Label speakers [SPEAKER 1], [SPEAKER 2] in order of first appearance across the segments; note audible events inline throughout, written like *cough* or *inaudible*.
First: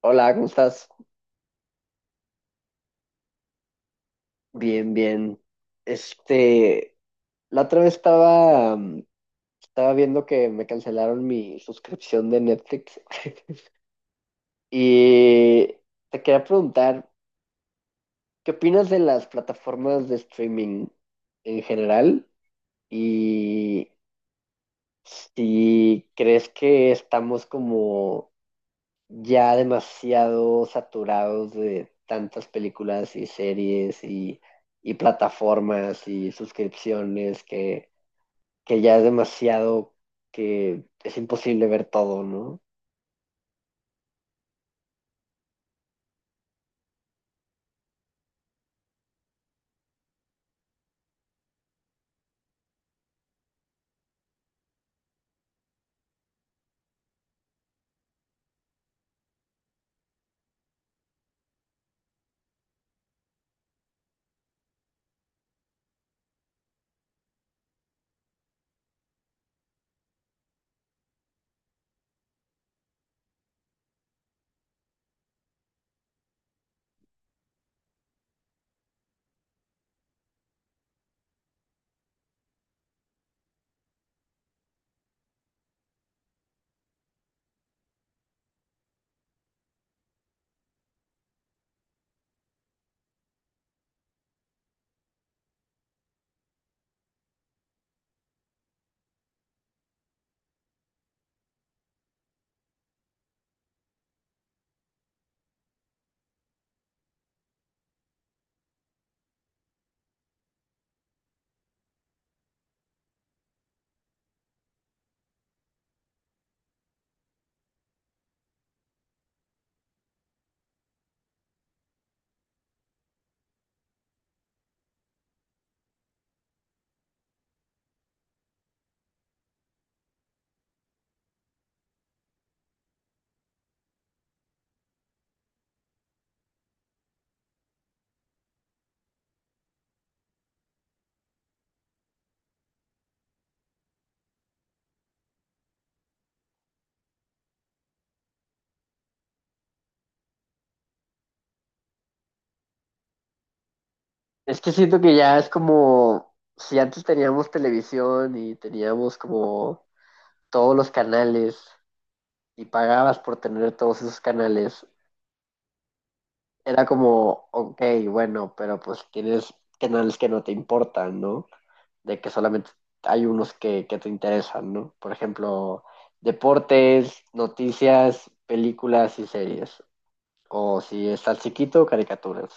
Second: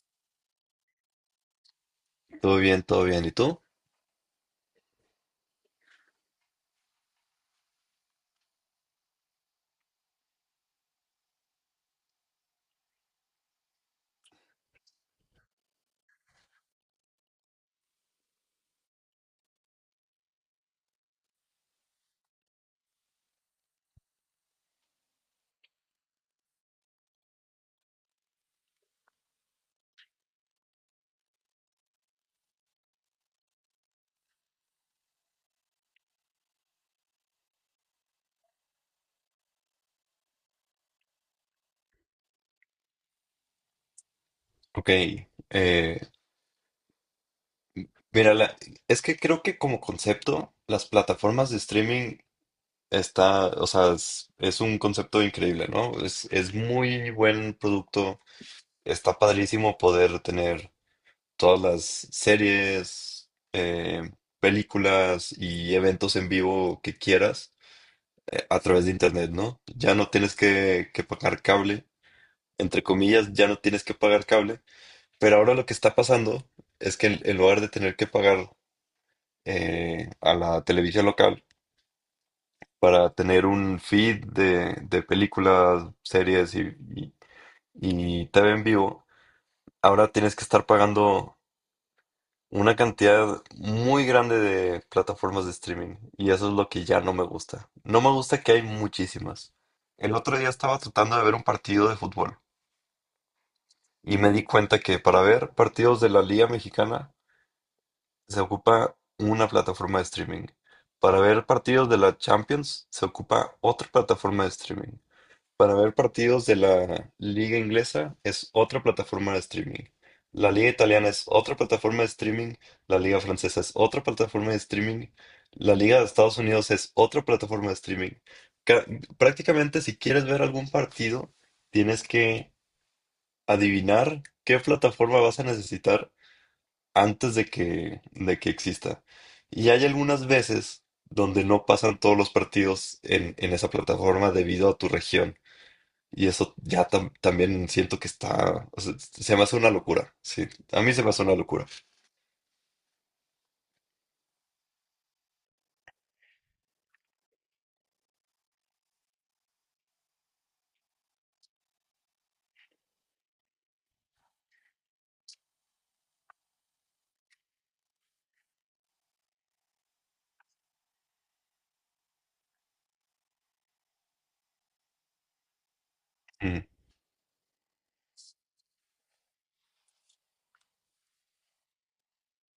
[SPEAKER 1] Hola, ¿cómo estás?
[SPEAKER 2] Todo bien, todo bien. ¿Y tú?
[SPEAKER 1] Bien, bien. Este, la otra vez estaba viendo que me cancelaron mi suscripción de Netflix *laughs* y te quería preguntar, ¿qué opinas de las plataformas de streaming en general? Y si crees que estamos como ya demasiado saturados de tantas películas y series y plataformas y suscripciones que ya es demasiado que es imposible ver todo, ¿no?
[SPEAKER 2] Ok. eh, mira, es que creo que como concepto, las plataformas de streaming está, o sea, es un concepto increíble, ¿no? Es muy buen producto. Está padrísimo poder tener todas las series, películas y eventos en vivo que quieras a través de internet, ¿no? Ya no tienes que pagar cable. Entre comillas, ya no tienes que pagar cable. Pero ahora lo que está pasando es que en lugar de tener que pagar a la televisión local para tener un feed de películas, series y TV en vivo, ahora tienes que estar pagando una cantidad muy grande de plataformas de streaming. Y eso es lo que ya no me gusta. No me gusta que hay muchísimas. El otro día estaba tratando de ver un partido de fútbol y me di cuenta que para ver partidos de la Liga Mexicana se ocupa una plataforma de streaming. Para ver partidos de la Champions se ocupa otra plataforma de streaming. Para ver partidos de la liga inglesa es otra plataforma de streaming. La liga italiana es otra plataforma de streaming. La liga francesa es otra plataforma de streaming. La liga de Estados Unidos es otra plataforma de streaming. Ca- Prácticamente si quieres ver algún partido, tienes que adivinar qué plataforma vas a necesitar antes de que exista. Y hay algunas veces donde no pasan todos los partidos en esa plataforma debido a tu región. Y eso ya también siento que está, o sea, se me hace una locura. Sí, a mí se me hace una locura.
[SPEAKER 1] Es que siento que ya es como si antes teníamos televisión y teníamos como todos los canales y pagabas por tener todos esos canales. Era como, ok, bueno, pero pues tienes canales que no te importan, ¿no? De que solamente hay unos que te interesan, ¿no? Por ejemplo,
[SPEAKER 2] Mm,
[SPEAKER 1] deportes, noticias, películas y series. O si estás chiquito, caricaturas.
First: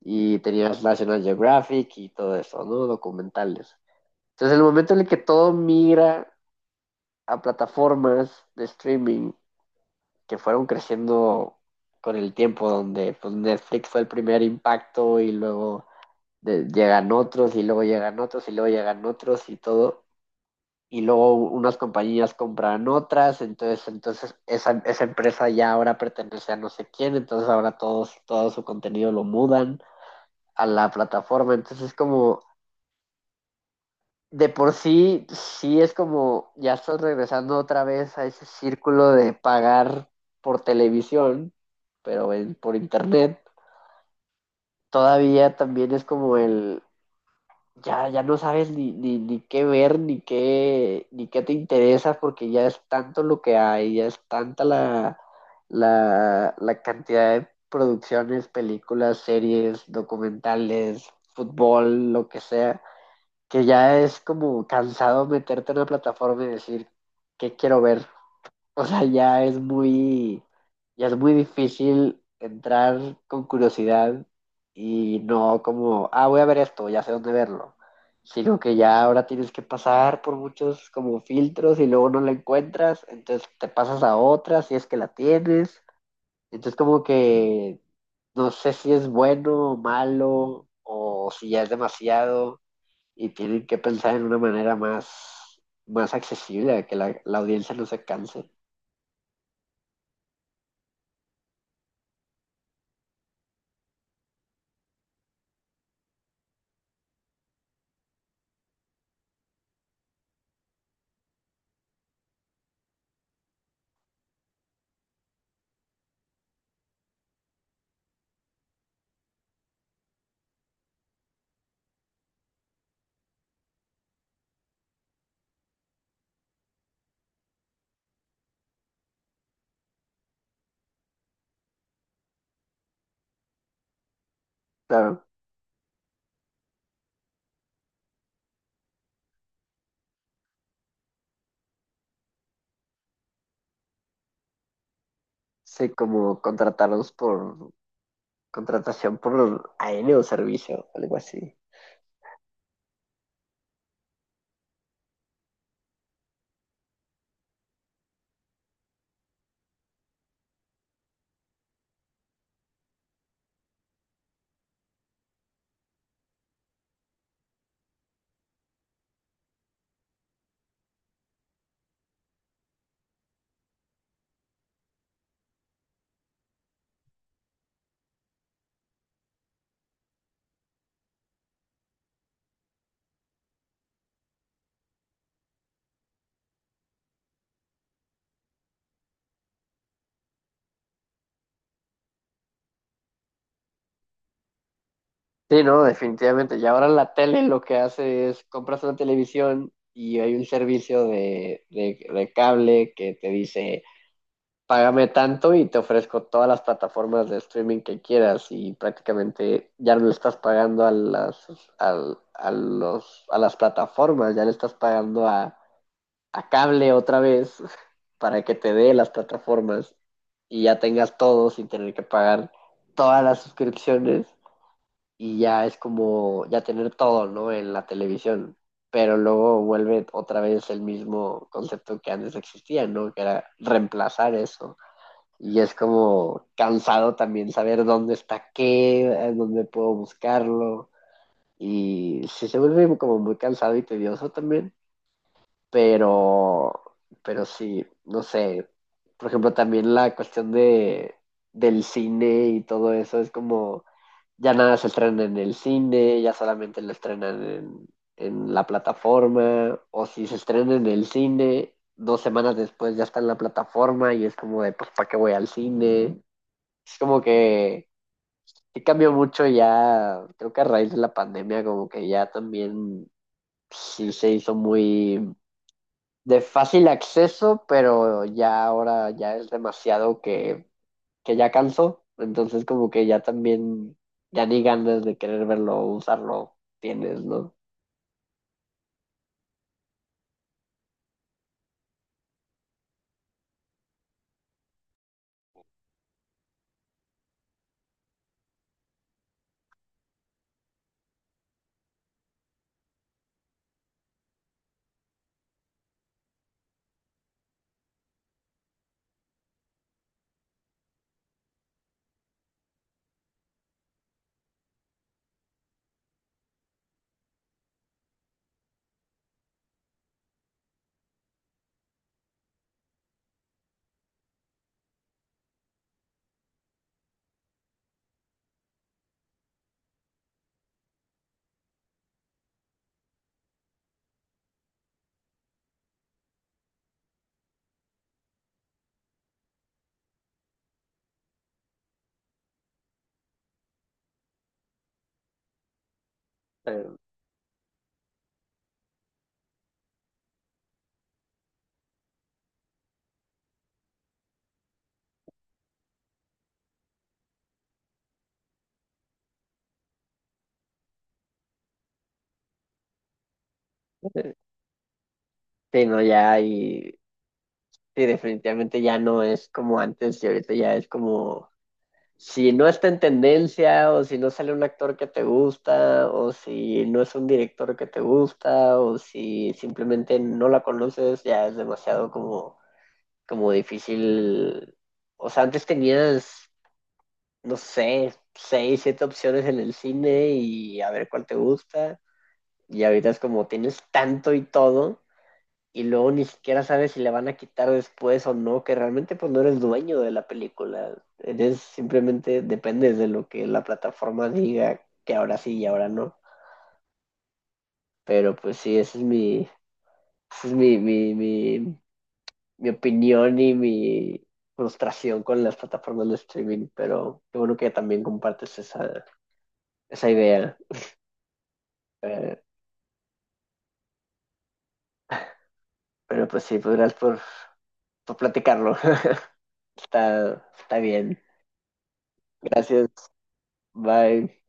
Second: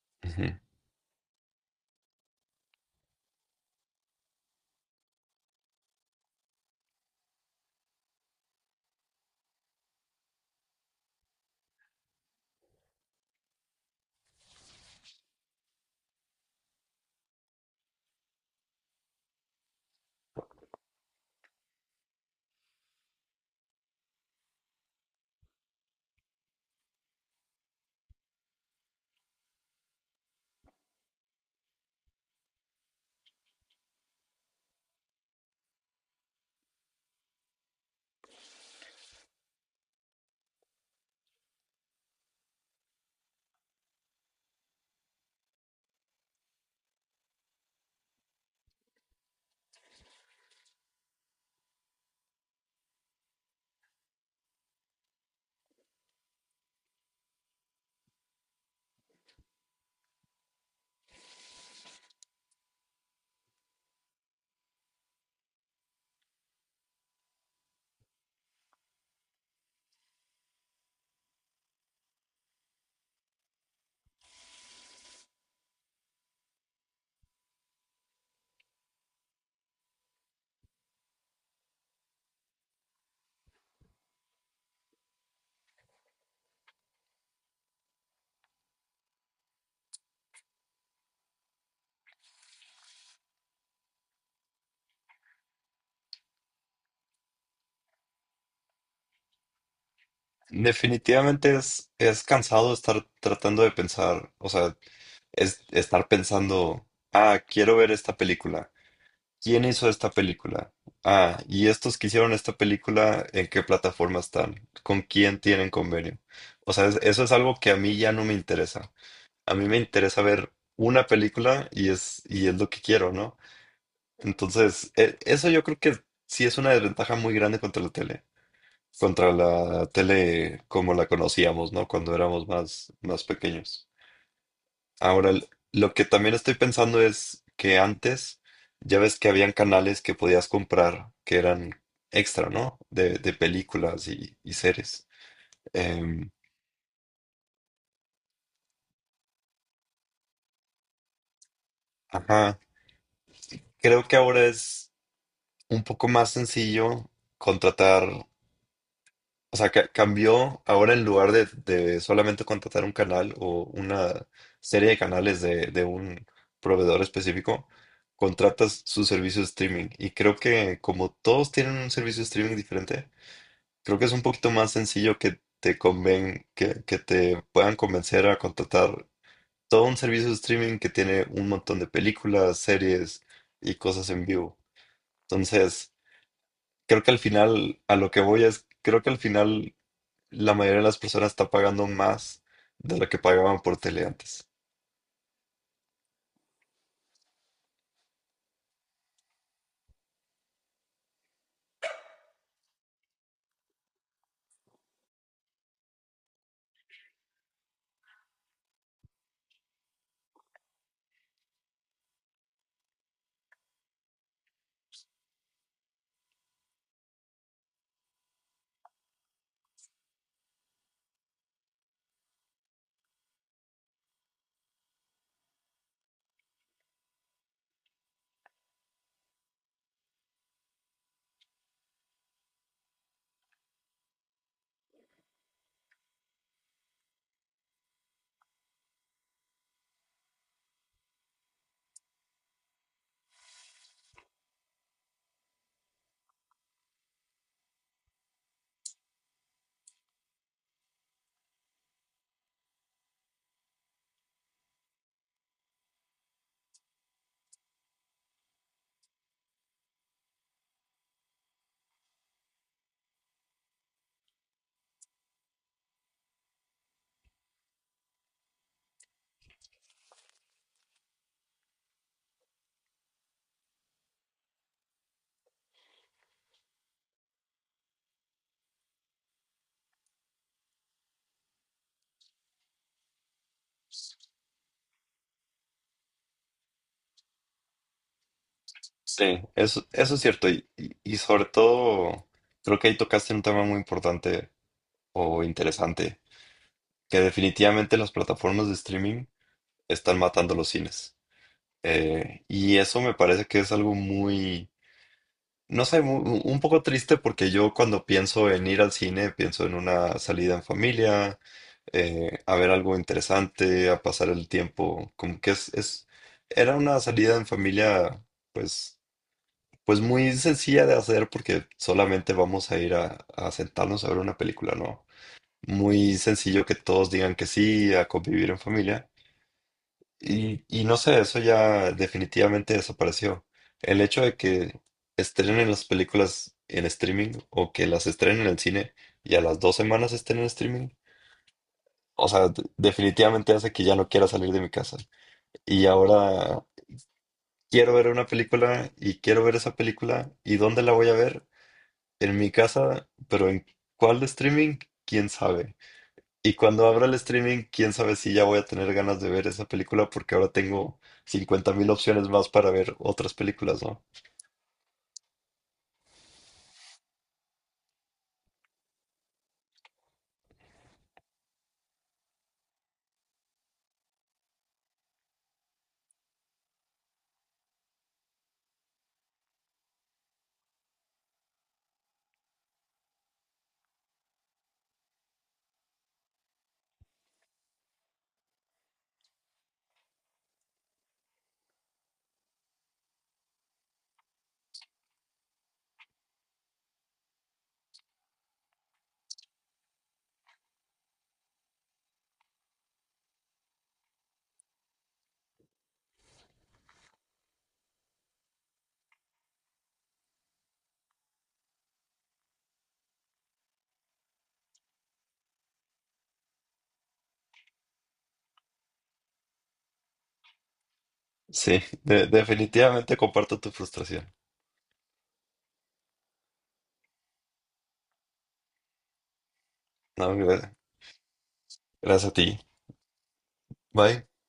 [SPEAKER 1] Y
[SPEAKER 2] ujú.
[SPEAKER 1] tenías National Geographic y todo eso, ¿no? Documentales. Entonces, el momento en el que todo migra a plataformas de streaming que fueron creciendo con el tiempo, donde pues, Netflix fue el primer impacto y luego llegan otros y luego llegan otros y luego llegan otros y todo. Y luego unas compañías compran otras, entonces esa empresa ya ahora pertenece a no sé quién, entonces ahora todos, todo su contenido lo mudan a la plataforma. Entonces es como, de por sí, sí es como ya estás regresando otra vez a ese círculo de pagar por televisión, pero por internet. Todavía también es como el, ya no sabes ni qué ver, ni qué te interesa, porque ya es tanto lo que hay, ya es tanta la cantidad de producciones, películas, series, documentales, fútbol, lo que sea que ya es como cansado meterte en la plataforma y decir, ¿qué quiero ver? O sea, ya es muy difícil entrar con curiosidad y no como, ah, voy a ver esto, ya sé dónde verlo, sino que ya ahora tienes que pasar por muchos como filtros y luego no la encuentras, entonces te pasas a otra si es que la tienes, entonces como que no sé si es bueno o malo o si ya es demasiado y tienen que pensar en una manera más accesible, a que la audiencia no se canse.
[SPEAKER 2] Definitivamente es cansado estar tratando de pensar, o sea, es estar pensando, ah, quiero ver esta película. ¿Quién hizo esta película? Ah, y estos que hicieron esta película, ¿en qué plataforma están? ¿Con quién tienen convenio? O sea, eso es algo que a mí ya no me interesa. A mí me interesa ver una película y es lo que quiero, ¿no? Entonces, eso yo creo que sí es una desventaja muy grande contra la tele. Contra la tele como la conocíamos, ¿no? Cuando éramos más, más pequeños.
[SPEAKER 1] Claro,
[SPEAKER 2] Ahora, lo que también estoy pensando es que antes ya ves que habían canales que podías comprar que eran extra, ¿no? De películas y series.
[SPEAKER 1] sí,
[SPEAKER 2] Em,
[SPEAKER 1] como contratarlos por contratación por AN o servicio, algo así.
[SPEAKER 2] ajá, creo que ahora es un poco más sencillo contratar, o sea, cambió ahora en lugar de solamente contratar un canal o una serie de canales de un proveedor específico, contratas su servicio de streaming. Y creo que como todos tienen un servicio de streaming diferente, creo que es un poquito más sencillo que te puedan convencer a contratar todo un servicio de streaming que tiene un montón de películas, series y cosas en vivo. Entonces, creo que al final, a lo que voy es, creo que al final la mayoría de las personas está pagando más de lo que pagaban por tele antes.
[SPEAKER 1] Sí, no, definitivamente. Y ahora la tele lo que hace es compras una televisión y hay un servicio de cable que te dice págame tanto y te ofrezco todas las plataformas de streaming que quieras y prácticamente ya no le estás pagando a las, a las plataformas, ya le estás pagando a cable otra vez *laughs* para que te dé las plataformas y ya tengas todo sin tener que pagar todas las suscripciones y ya es como ya tener todo, ¿no? En la televisión. Pero luego vuelve otra vez el mismo concepto que antes existía, ¿no? Que era reemplazar eso. Y es como cansado también saber dónde está qué, dónde puedo buscarlo. Y sí se vuelve como muy cansado y tedioso también. Pero, pero sí, no sé. Por ejemplo, también la cuestión del cine y todo eso es como ya nada se estrena en el cine, ya solamente lo estrenan en la plataforma, o si se estrena en el cine, dos semanas después ya está en la plataforma y es como de, pues, ¿para qué voy al cine? Es como que cambió mucho ya, creo que a raíz de la pandemia, como que ya también sí se hizo muy de fácil acceso, pero ya ahora ya es demasiado que ya cansó, entonces como que ya también, ya ni ganas de querer verlo, usarlo tienes, ¿no?
[SPEAKER 2] Sí, eso es cierto. Y sobre todo, creo que ahí tocaste un tema muy importante o interesante, que definitivamente las plataformas de streaming están matando los cines. Y eso me parece que es algo muy, no sé, un poco triste porque yo cuando pienso en ir al cine, pienso en una salida en familia, a ver algo interesante, a pasar el tiempo, como que era una salida en familia, pues, pues muy sencilla de hacer porque solamente vamos a ir a sentarnos a ver una película, ¿no? Muy sencillo que todos digan que sí, a convivir en familia. Y no sé, eso ya definitivamente desapareció. El hecho de que estrenen las películas en streaming o que las estrenen en el cine y a las 2 semanas estén en streaming, o sea, definitivamente hace que ya no quiera salir de mi casa. Y ahora
[SPEAKER 1] Pero,
[SPEAKER 2] quiero ver una película y quiero ver esa película. ¿Y dónde la voy a ver? En mi casa, pero ¿en cuál de streaming? ¿Quién sabe? Y cuando abra el streaming, quién sabe si ya voy a tener ganas de ver esa película porque ahora tengo 50,000 opciones más para ver otras películas, ¿no?
[SPEAKER 1] eh, sí, no, ya y sí, definitivamente ya no es como antes y ahorita ya es como si no está en tendencia o si no sale un actor que te gusta o si no es un director que te gusta o si simplemente no la conoces, ya es demasiado como, como difícil. O sea, antes tenías, no sé, seis, siete opciones en el cine y a ver cuál te gusta. Y ahorita es como tienes tanto y todo y luego ni siquiera sabes si le van a quitar después o no, que realmente pues no eres dueño de la película, eres simplemente dependes de lo que la plataforma diga que ahora sí y ahora no. Pero pues sí, esa es mi, mi, mi, mi opinión y mi frustración con las plataformas de streaming, pero qué bueno que también compartes esa idea.
[SPEAKER 2] Sí,
[SPEAKER 1] Eh,
[SPEAKER 2] definitivamente comparto tu frustración.
[SPEAKER 1] pero pues sí, pues gracias por platicarlo. *laughs*
[SPEAKER 2] No,
[SPEAKER 1] está, está bien.
[SPEAKER 2] gracias a ti.
[SPEAKER 1] Gracias.
[SPEAKER 2] Bye.
[SPEAKER 1] Bye.